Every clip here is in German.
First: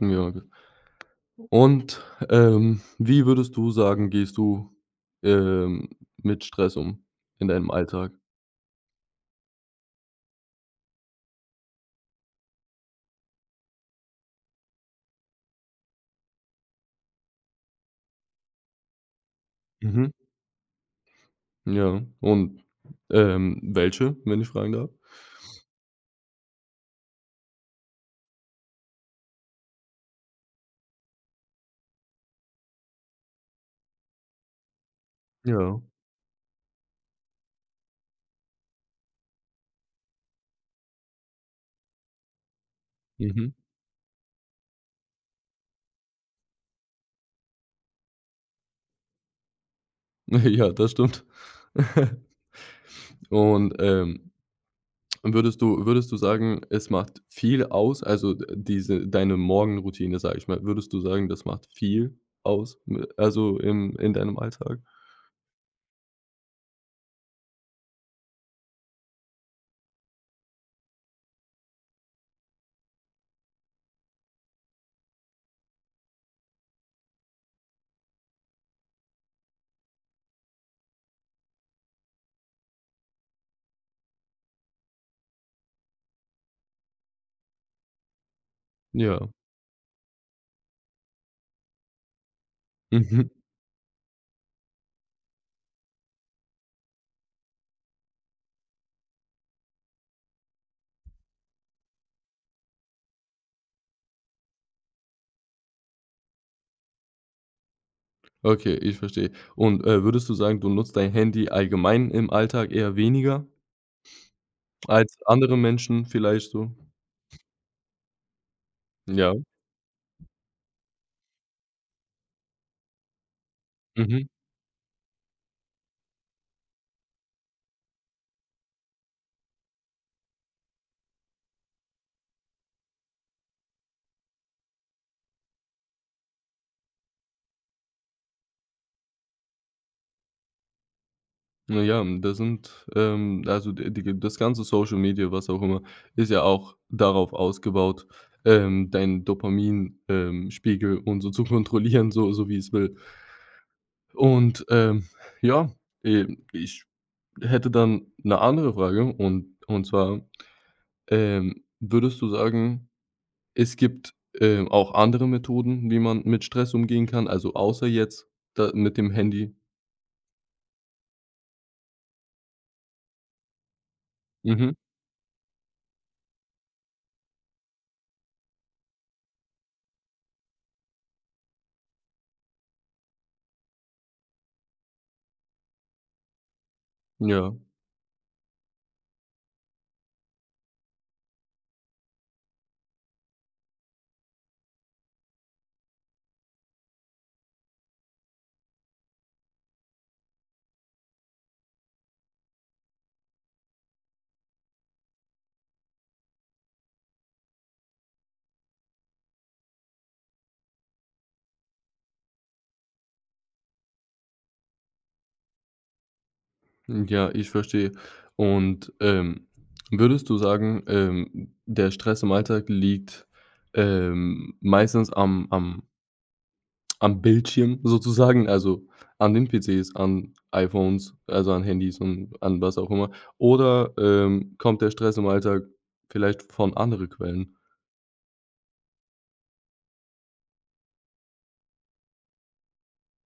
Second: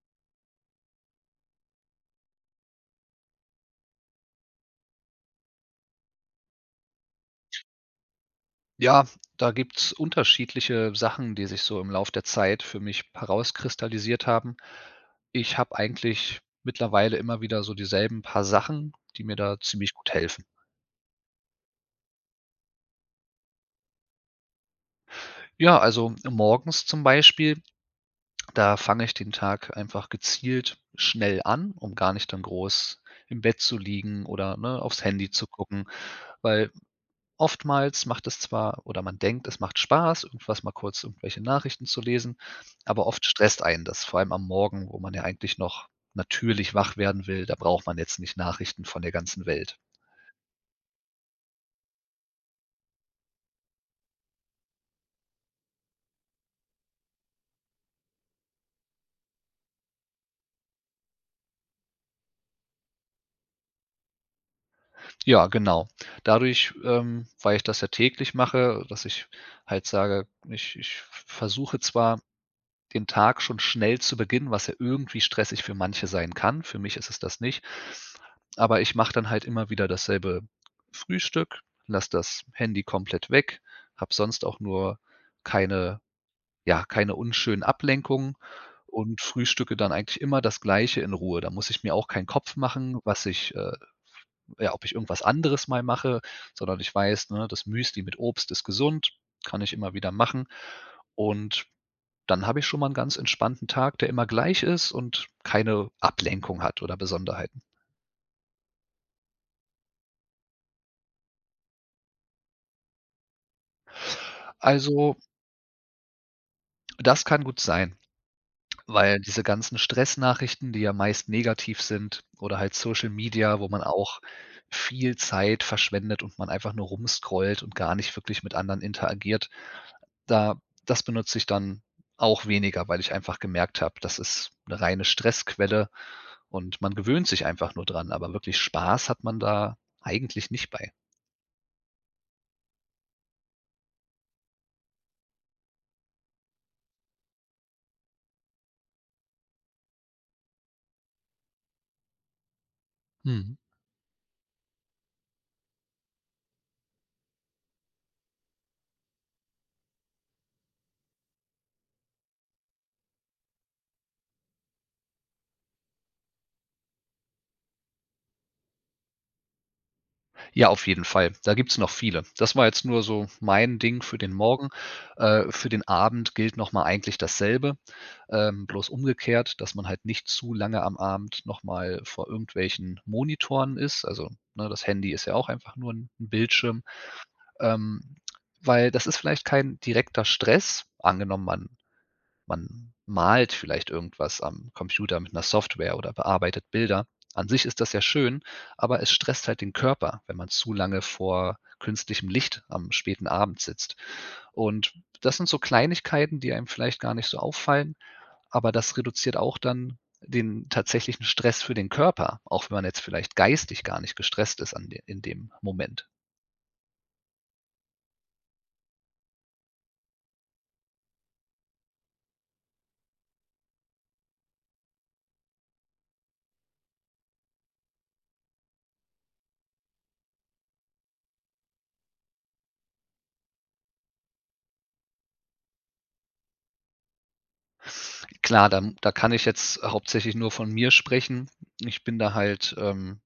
Ja, ge und, wie würdest du sagen, gehst du, ähm, mit Stress um in deinem Alltag? Ja, da gibt's unterschiedliche Sachen, die sich so im Lauf der Zeit für mich herauskristallisiert haben. Ich habe eigentlich mittlerweile immer wieder so dieselben paar Sachen, die mir da ziemlich gut Mhm. helfen. Ja, und, welche, wenn ich fragen darf? Ja, also morgens zum Beispiel, da fange ich den Tag einfach gezielt schnell an, um gar nicht dann groß im Bett zu liegen oder ne, aufs Handy zu Ja. gucken. Weil Oftmals macht es zwar oder man denkt, es macht Spaß, irgendwas mal kurz irgendwelche Nachrichten zu lesen, aber oft Mhm. stresst einen das, vor allem am Morgen, wo man ja eigentlich noch natürlich wach werden will. Da braucht man jetzt nicht Nachrichten von der ganzen Welt. Ja, das stimmt. Und, würdest du sagen, es macht viel aus, also, d diese deine Morgenroutine, sage ich mal, würdest du sagen, das macht viel aus, m also, im in deinem Alltag? Ja, genau. Dadurch, weil ich das ja täglich mache, dass ich halt sage, ich versuche zwar den Tag schon schnell zu Beginn, was ja irgendwie stressig für manche sein kann. Für mich ist es das nicht. Aber ich mache dann halt immer wieder dasselbe Frühstück, lasse das Handy komplett weg, habe sonst auch nur keine ja, keine unschönen Ablenkungen und Ja. frühstücke dann eigentlich immer das Gleiche in Ruhe. Da muss ich mir auch keinen Kopf machen, was ich ja, ob ich irgendwas anderes mal mache, sondern ich weiß, ne, das Müsli mit Obst ist gesund, kann ich immer wieder machen. Und dann habe ich schon mal 'n ganz entspannten Tag, der immer gleich ist und keine Ablenkung hat oder Besonderheiten. Okay, ich verstehe. Und, würdest du sagen, du nutzt dein Handy allgemein im Alltag eher weniger als Also, andere Menschen vielleicht so? das kann gut sein, weil Ja, diese ganzen Stressnachrichten, die ja meist negativ sind oder halt Social Media, wo man auch mhm. viel Zeit verschwendet und man einfach nur rumscrollt und gar nicht wirklich mit anderen interagiert, da das benutze ich dann auch weniger, weil ich einfach gemerkt habe, das ist 'ne reine Stressquelle und man gewöhnt sich einfach nur dran, aber wirklich Spaß hat man da eigentlich nicht bei. Na ja, das sind, also, d die das ganze Social Media, was auch immer, ist ja auch darauf ausgebaut, deinen Dopaminspiegel und so zu kontrollieren, so so wie es will. Mhm. Und, ja, ich hätte dann eine andere Frage und zwar, würdest du sagen. Es gibt, auch andere Methoden, wie man mit Stress umgehen kann, also außer jetzt da mit dem Handy. Ja, auf jeden Fall. Da gibt's noch viele. Das war jetzt nur so mein Ding für den Morgen. Mhm. Für den Abend gilt noch mal eigentlich dasselbe, bloß umgekehrt, dass man halt nicht zu lange am Abend noch mal vor irgendwelchen Monitoren ist. Also, ne, das Handy ist ja auch einfach nur ein 'n Bildschirm, Ja. ähm, weil das ist vielleicht kein direkter Stress. Angenommen, man malt vielleicht irgendwas am Computer mit einer Software oder bearbeitet Bilder. An sich ist das ja schön, aber es stresst halt den Körper, wenn man zu lange vor künstlichem Licht am späten Abend sitzt. Und das sind so Kleinigkeiten, die einem vielleicht gar nicht so auffallen, aber das reduziert auch dann den tatsächlichen Stress für den Körper, auch wenn man jetzt vielleicht geistig gar nicht gestresst ist an de in dem Moment. Ja, ich verstehe. Und, würdest du sagen, der Stress im Alltag liegt, meistens am Bildschirm sozusagen, also an den PCs, an iPhones, also an Handys und an was auch immer? Oder, kommt der Stress im Alltag vielleicht von anderen Quellen? Klar, da kann ich jetzt hauptsächlich nur von mir sprechen. Ich bin da halt, ähm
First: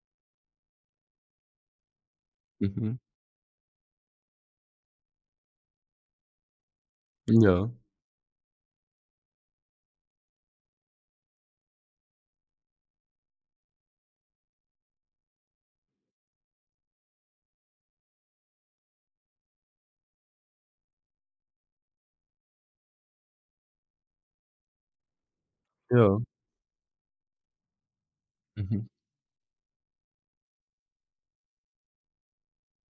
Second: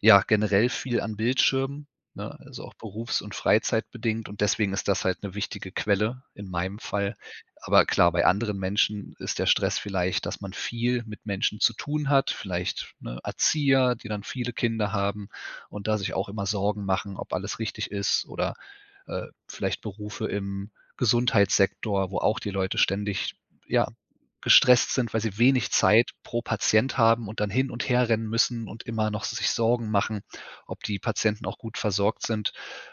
Ja, generell viel an Bildschirmen, ne, also auch Mhm. berufs und freizeitbedingt und deswegen ist das halt 'ne wichtige Quelle in meinem Fall. Ja, Aber klar, bei anderen Menschen ist der Stress vielleicht, dass man viel mit Menschen zu tun hat, vielleicht, ne, Erzieher, die dann viele Kinder haben und da sich auch immer Sorgen machen, ob alles richtig ist oder, vielleicht Berufe im Gesundheitssektor, wo auch die Leute ständig, ja, gestresst sind, weil sie wenig Zeit ja. pro Patient haben und dann hin und her rennen müssen und Mhm. immer noch sich Sorgen machen, ob die Patienten auch gut versorgt sind.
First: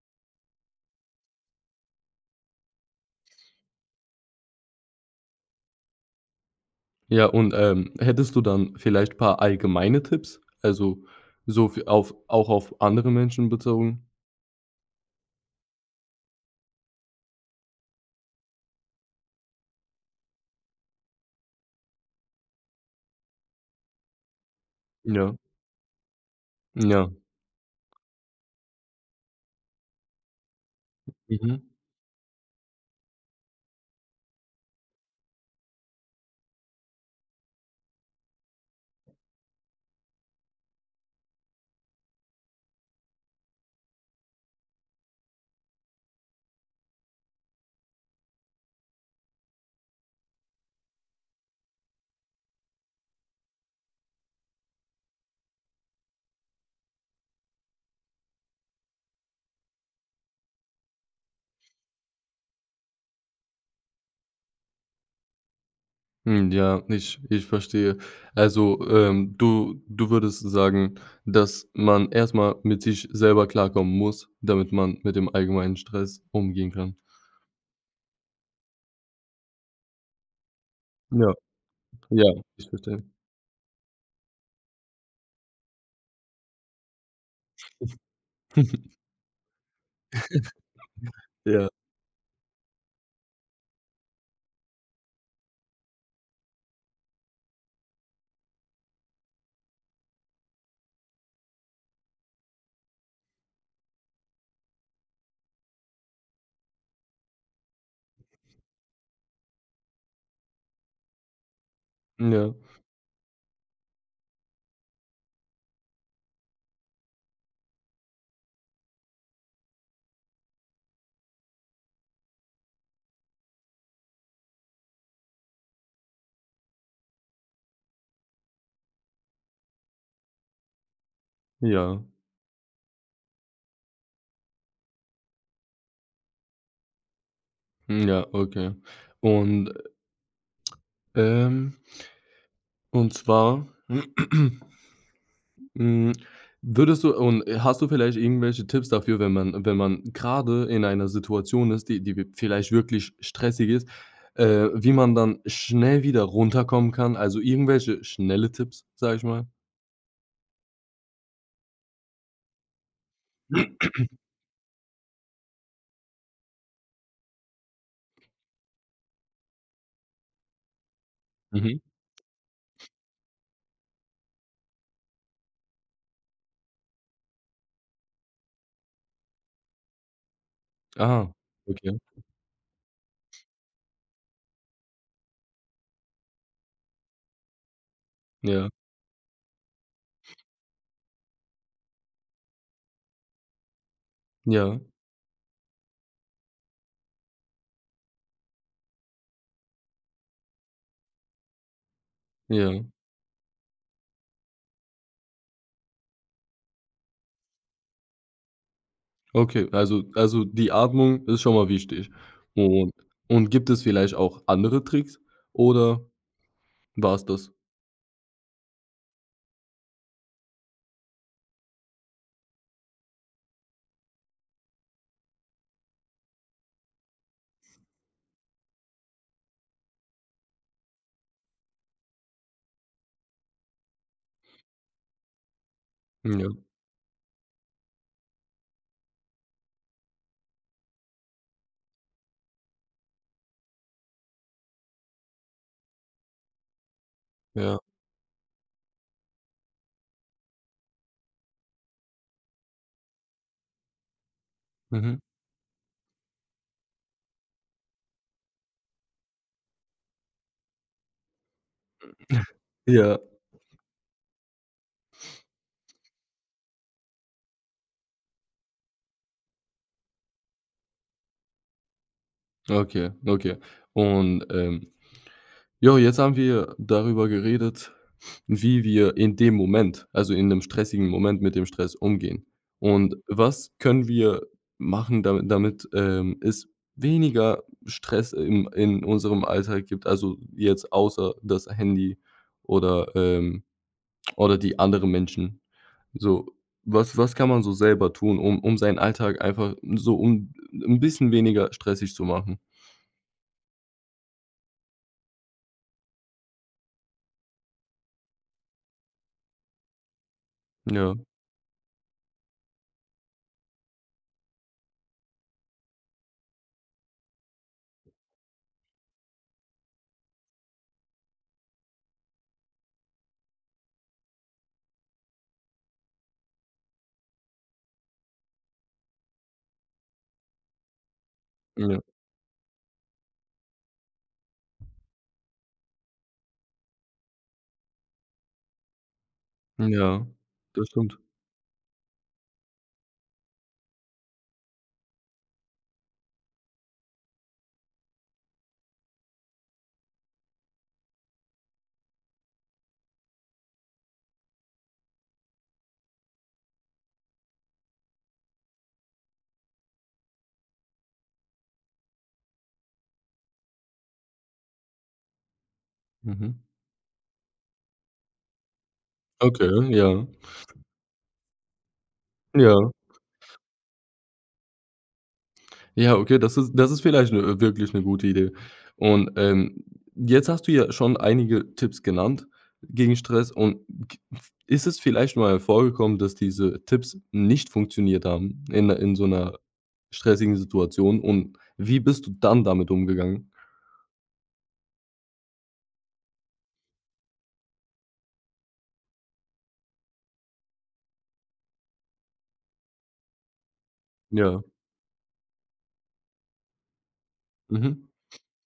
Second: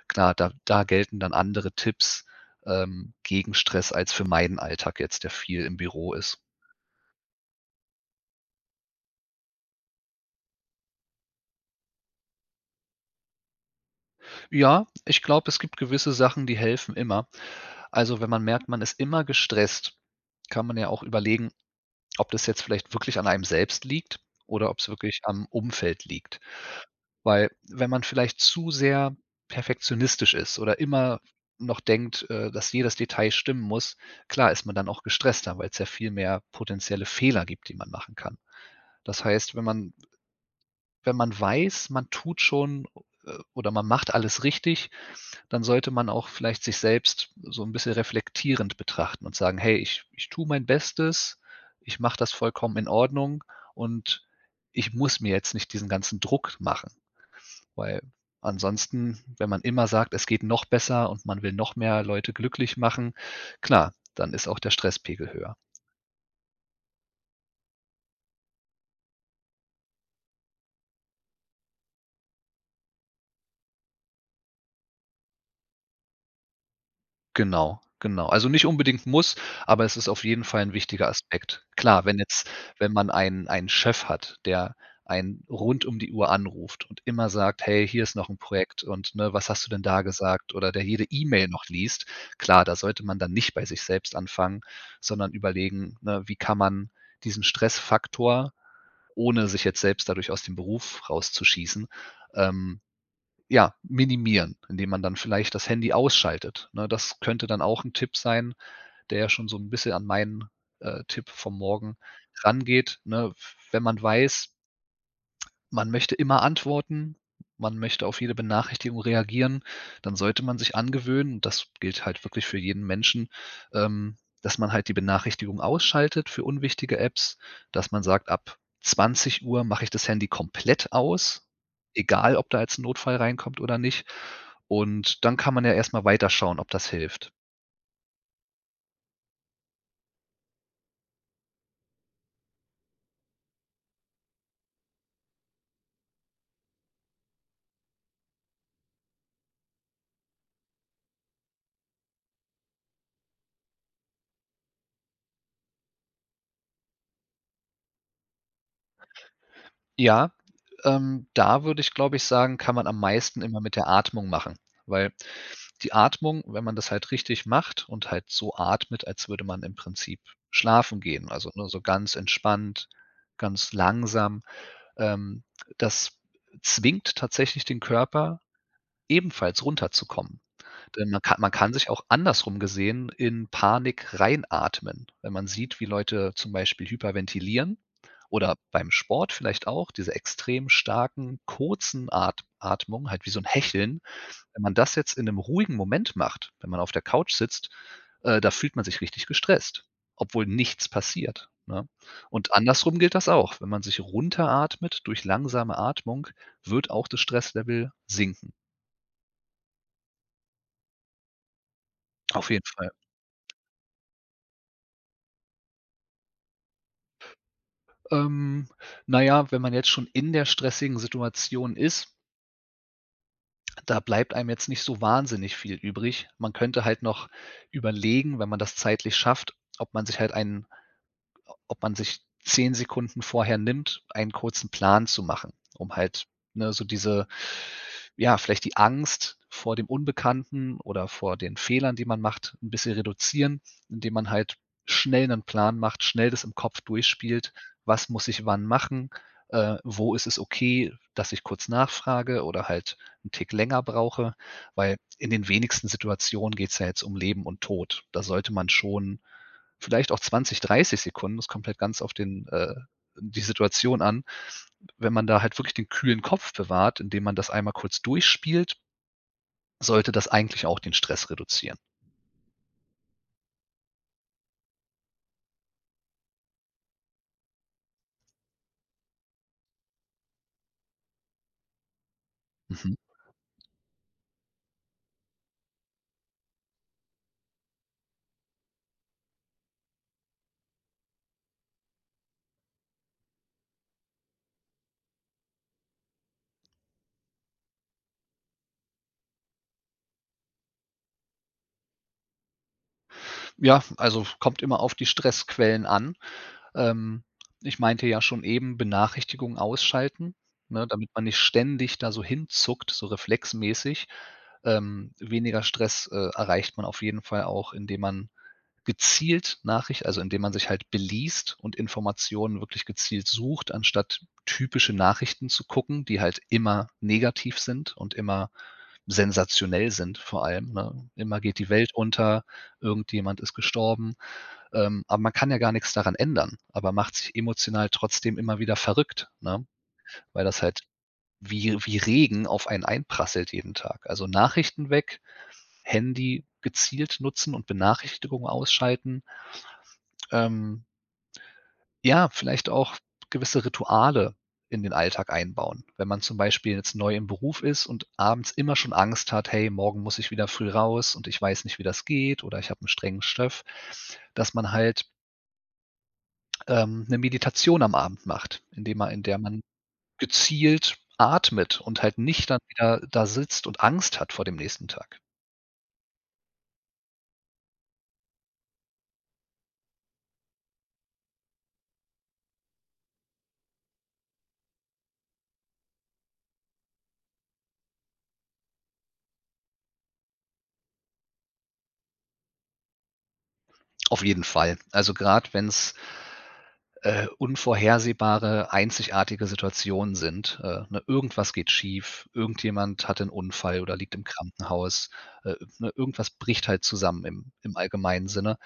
Klar, da gelten dann andere Tipps, gegen Stress als für meinen Alltag jetzt, der viel im Büro ist. Ja, und, hättest du dann vielleicht ein paar allgemeine Tipps? Also, so für auf auch auf andere Menschen bezogen? Ja, ich glaube, es gibt gewisse Sachen, die helfen immer. Also, wenn man merkt, man ist immer gestresst, kann man ja auch überlegen, ob das jetzt vielleicht wirklich an einem selbst liegt oder ob es wirklich Ja, am Umfeld liegt. ja, Weil wenn man vielleicht zu sehr perfektionistisch ist oder immer mhm, noch denkt, dass jedes Detail stimmen muss, klar ist man dann auch gestresster, weil es ja viel mehr potenzielle Fehler gibt, die man machen kann. Das heißt, wenn man weiß, man tut schon, oder man macht alles richtig, dann sollte man auch vielleicht sich selbst so ein bisschen reflektierend betrachten und sagen: „Hey, ich tue mein Bestes, ich mache das vollkommen in Ordnung und ich muss mir jetzt nicht diesen ganzen Druck machen." Weil ansonsten, wenn man immer sagt, es geht noch besser und man will noch mehr Leute glücklich machen, klar, dann ist auch der Stresspegel höher. hm, ja, ich verstehe. Also, du würdest sagen, dass man erstmal mit sich selber klarkommen muss, damit man mit dem allgemeinen Stress umgehen kann. Genau, genau. Also nicht unbedingt muss, aber es ist auf jeden Fall ein wichtiger Ja, Aspekt. Klar, ja, ich wenn verstehe. man einen Chef hat, der einen rund um die Uhr anruft und immer sagt: „Hey, hier ist noch ein Projekt und, ne, was hast du denn da gesagt?" Oder der jede E-Mail noch Ja, liest. Klar, da sollte man dann nicht bei sich selbst anfangen, sondern überlegen, ne, wie kann man diesen Stressfaktor ohne sich jetzt selbst dadurch aus dem Beruf rauszuschießen, ähm, ja, minimieren, indem man dann vielleicht das Handy ausschaltet. Ne, das könnte dann auch ein Tipp sein, der ja schon so ein bisschen an meinen, Tipp vom Morgen ja, rangeht, ne? Wenn man weiß, man möchte immer antworten, man möchte auf jede Benachrichtigung reagieren, dann sollte man sich angewöhnen, und das gilt halt wirklich für jeden Menschen, ähm, dass man halt die Benachrichtigung ausschaltet für unwichtige Apps, dass man sagt, ab 20 Uhr mache ich das Handy komplett aus, ja, egal ob da jetzt ein Notfall reinkommt oder nicht. Und dann kann man ja erst mal weiterschauen, ob das hilft. ja, okay. Und, ähm und zwar, hm, würdest du und hast du vielleicht irgendwelche Tipps dafür, wenn man wenn man grade in einer Situation ist, die die w vielleicht wirklich stressig ist, wie man dann schnell wieder runterkommen kann? Also, irgendwelche schnelle Tipps, sage ich mal? Ja, da würde ich, glaube ich, sagen, kann man am meisten immer mit der Atmung machen, weil die Atmung, wenn man das halt richtig macht und halt so atmet, als würde man im Prinzip schlafen gehen, also nur Mhm. so ganz entspannt, ganz langsam, ähm, das zwingt tatsächlich den Körper ebenfalls runterzukommen. Denn man Ah, kann man kann sich okay. auch andersrum gesehen in Panik reinatmen, wenn man sieht, wie Leute zum Beispiel hyperventilieren oder Ja, beim Sport vielleicht auch diese extrem starken, kurzen At Atmungen, halt wie so ein Hecheln. Wenn man ja, das jetzt in einem ruhigen Moment macht, wenn man auf der Couch sitzt, da fühlt man sich richtig gestresst, obwohl nichts passiert, ne? Und ja. andersrum gilt das auch. Wenn man sich runteratmet durch langsame Atmung, wird auch das Stresslevel sinken. Okay, also, die Atmung ist schon mal wichtig. Auf jeden Fall. Und und gibt es vielleicht auch andere Tricks oder war's das? Ähm, na ja, wenn man jetzt schon in der stressigen Situation ist, da bleibt einem jetzt nicht so wahnsinnig viel übrig. Man könnte halt noch überlegen, wenn man das zeitlich schafft, ob man sich halt einen ob man sich 10 Sekunden vorher nimmt, einen kurzen Plan zu machen, um halt, Ja, ne, so diese ja, vielleicht die Angst vor dem Unbekannten oder vor den Fehlern, die man macht, ein bisschen reduzieren, indem man halt schnell einen Plan macht, schnell das im Kopf durchspielt. ja. Was muss ich wann machen? Wo ist es okay, dass ich kurz nachfrage oder halt einen Tick länger brauche? Weil Mhm. in den wenigsten Situationen geht es ja jetzt um Leben und Tod. Da sollte man schon vielleicht auch 20, 30 Sekunden. Das kommt halt ganz auf Ja, die Situation an. Wenn man da halt wirklich den kühlen Kopf bewahrt, indem man das einmal kurz durchspielt, sollte das eigentlich auch den Stress reduzieren. okay, okay. Und, jo, jetzt haben wir darüber geredet, wie wir in dem Moment, also in 'nem stressigen Moment mit dem Stress umgehen. Mhm. Und was können wir machen, damit, es weniger Stress im in unserem Alltag gibt, also jetzt außer das Handy oder, ähm oder die anderen Menschen. So, was kann man so selber tun, um seinen Alltag einfach so um 'n bisschen weniger stressig zu machen? Ja, also kommt immer auf die Stressquellen an. Ähm, Ich meinte ja schon eben, Benachrichtigungen ausschalten, ne, damit Ja, man nicht ständig da so hinzuckt, so reflexmäßig. Weniger Stress, erreicht man auf jeden Fall auch, indem man gezielt Nachricht also indem man sich halt beliest und Informationen wirklich gezielt sucht, anstatt typische Nachrichten zu gucken, die halt immer negativ sind und immer sensationell sind vor allem, ne? Immer geht die Welt ja, unter, irgendjemand ist gestorben, aber man kann ja gar nichts daran ändern, aber macht sich emotional trotzdem immer wieder verrückt, ne? ja, Weil das halt das stimmt. wie Regen auf einen einprasselt jeden Tag. Also Nachrichten weg, Handy gezielt nutzen und Benachrichtigungen ausschalten, ähm, Ja, vielleicht auch gewisse Rituale in den Alltag einbauen. Wenn man zum Beispiel jetzt neu im Beruf ist und abends immer schon Angst hat: „Hey, morgen muss ich wieder früh raus und ich weiß nicht, wie das geht oder ich habe einen strengen Chef", dass man halt, Mhm. 'Ne Meditation am Abend macht, indem man in der man Okay, ja. gezielt atmet und halt nicht dann Ja. wieder da sitzt und Angst hat vor dem nächsten Tag. Ja, okay, das ist vielleicht 'ne wirklich 'ne gute Idee. Und, jetzt hast du ja schon einige Tipps genannt gegen Stress und g f ist es vielleicht mal vorgekommen, dass diese Tipps nicht funktioniert haben in 'ner in so 'ner stressigen Situation und wie bist du dann damit umgegangen? Auf jeden Fall. Also, grad wenn's unvorhersehbare, einzigartige Situationen sind. Ne, irgendwas geht schief, irgendjemand hat einen Unfall oder liegt im Ja. Krankenhaus, ne, irgendwas bricht halt zusammen im Mhm. allgemeinen Sinne.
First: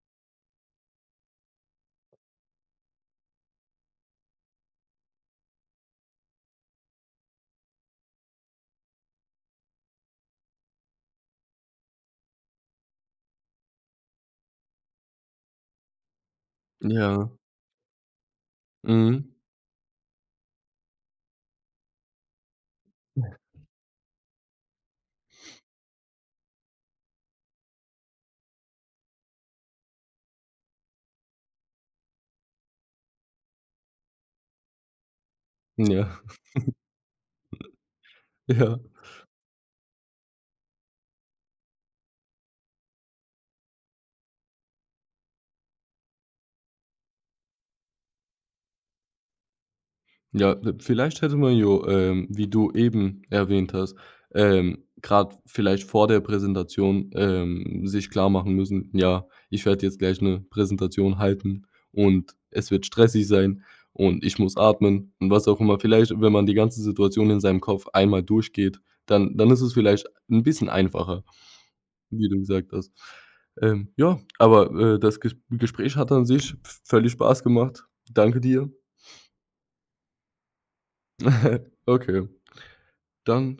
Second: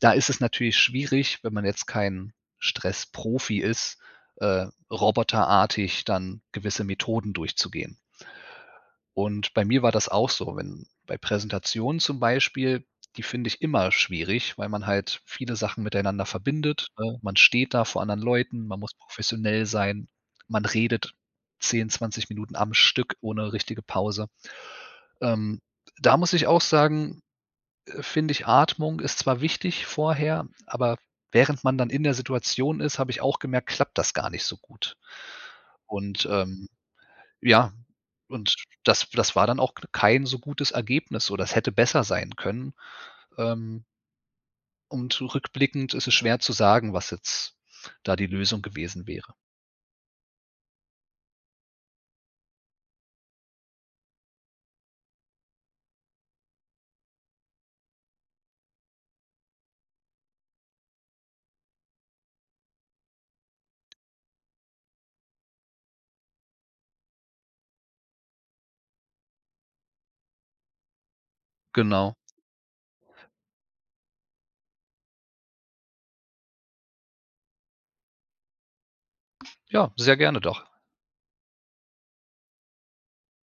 Da ist es natürlich schwierig, wenn man jetzt kein Stressprofi ist, roboterartig dann gewisse Methoden durchzugehen. Und bei mir war das auch so, wenn bei Präsentationen zum Beispiel, die finde ich immer schwierig, weil man halt viele Sachen miteinander verbindet, ne? Ja. Man steht da vor anderen Leuten, man muss Mhm. professionell sein, man redet 10, 20 Minuten am Stück ohne richtige Pause. Ähm, Da muss ich auch sagen, finde ich, Atmung ist zwar wichtig vorher, aber während man dann in der Situation ist, habe ich auch gemerkt, klappt das gar nicht so gut. Ja. Und, ja, und Ja. das war dann auch kein so gutes Ergebnis oder es hätte besser sein können. Ähm, und rückblickend ist es schwer zu sagen, was jetzt da die Lösung gewesen wäre. Ja, d vielleicht hätte man ja, wie du eben erwähnt hast, grad vielleicht vor der Präsentation, sich klar machen müssen: „Ja, ich werde jetzt gleich eine Präsentation halten und es wird stressig sein und ich muss atmen“ und was auch immer. Vielleicht, wenn man die ganze Situation in seinem Kopf einmal durchgeht, dann ist es vielleicht ein bisschen einfacher, Genau. wie du gesagt hast. Ja, aber, das Gespräch hat an sich völlig Spaß gemacht. Danke dir. Ja, sehr gerne doch. Okay, dann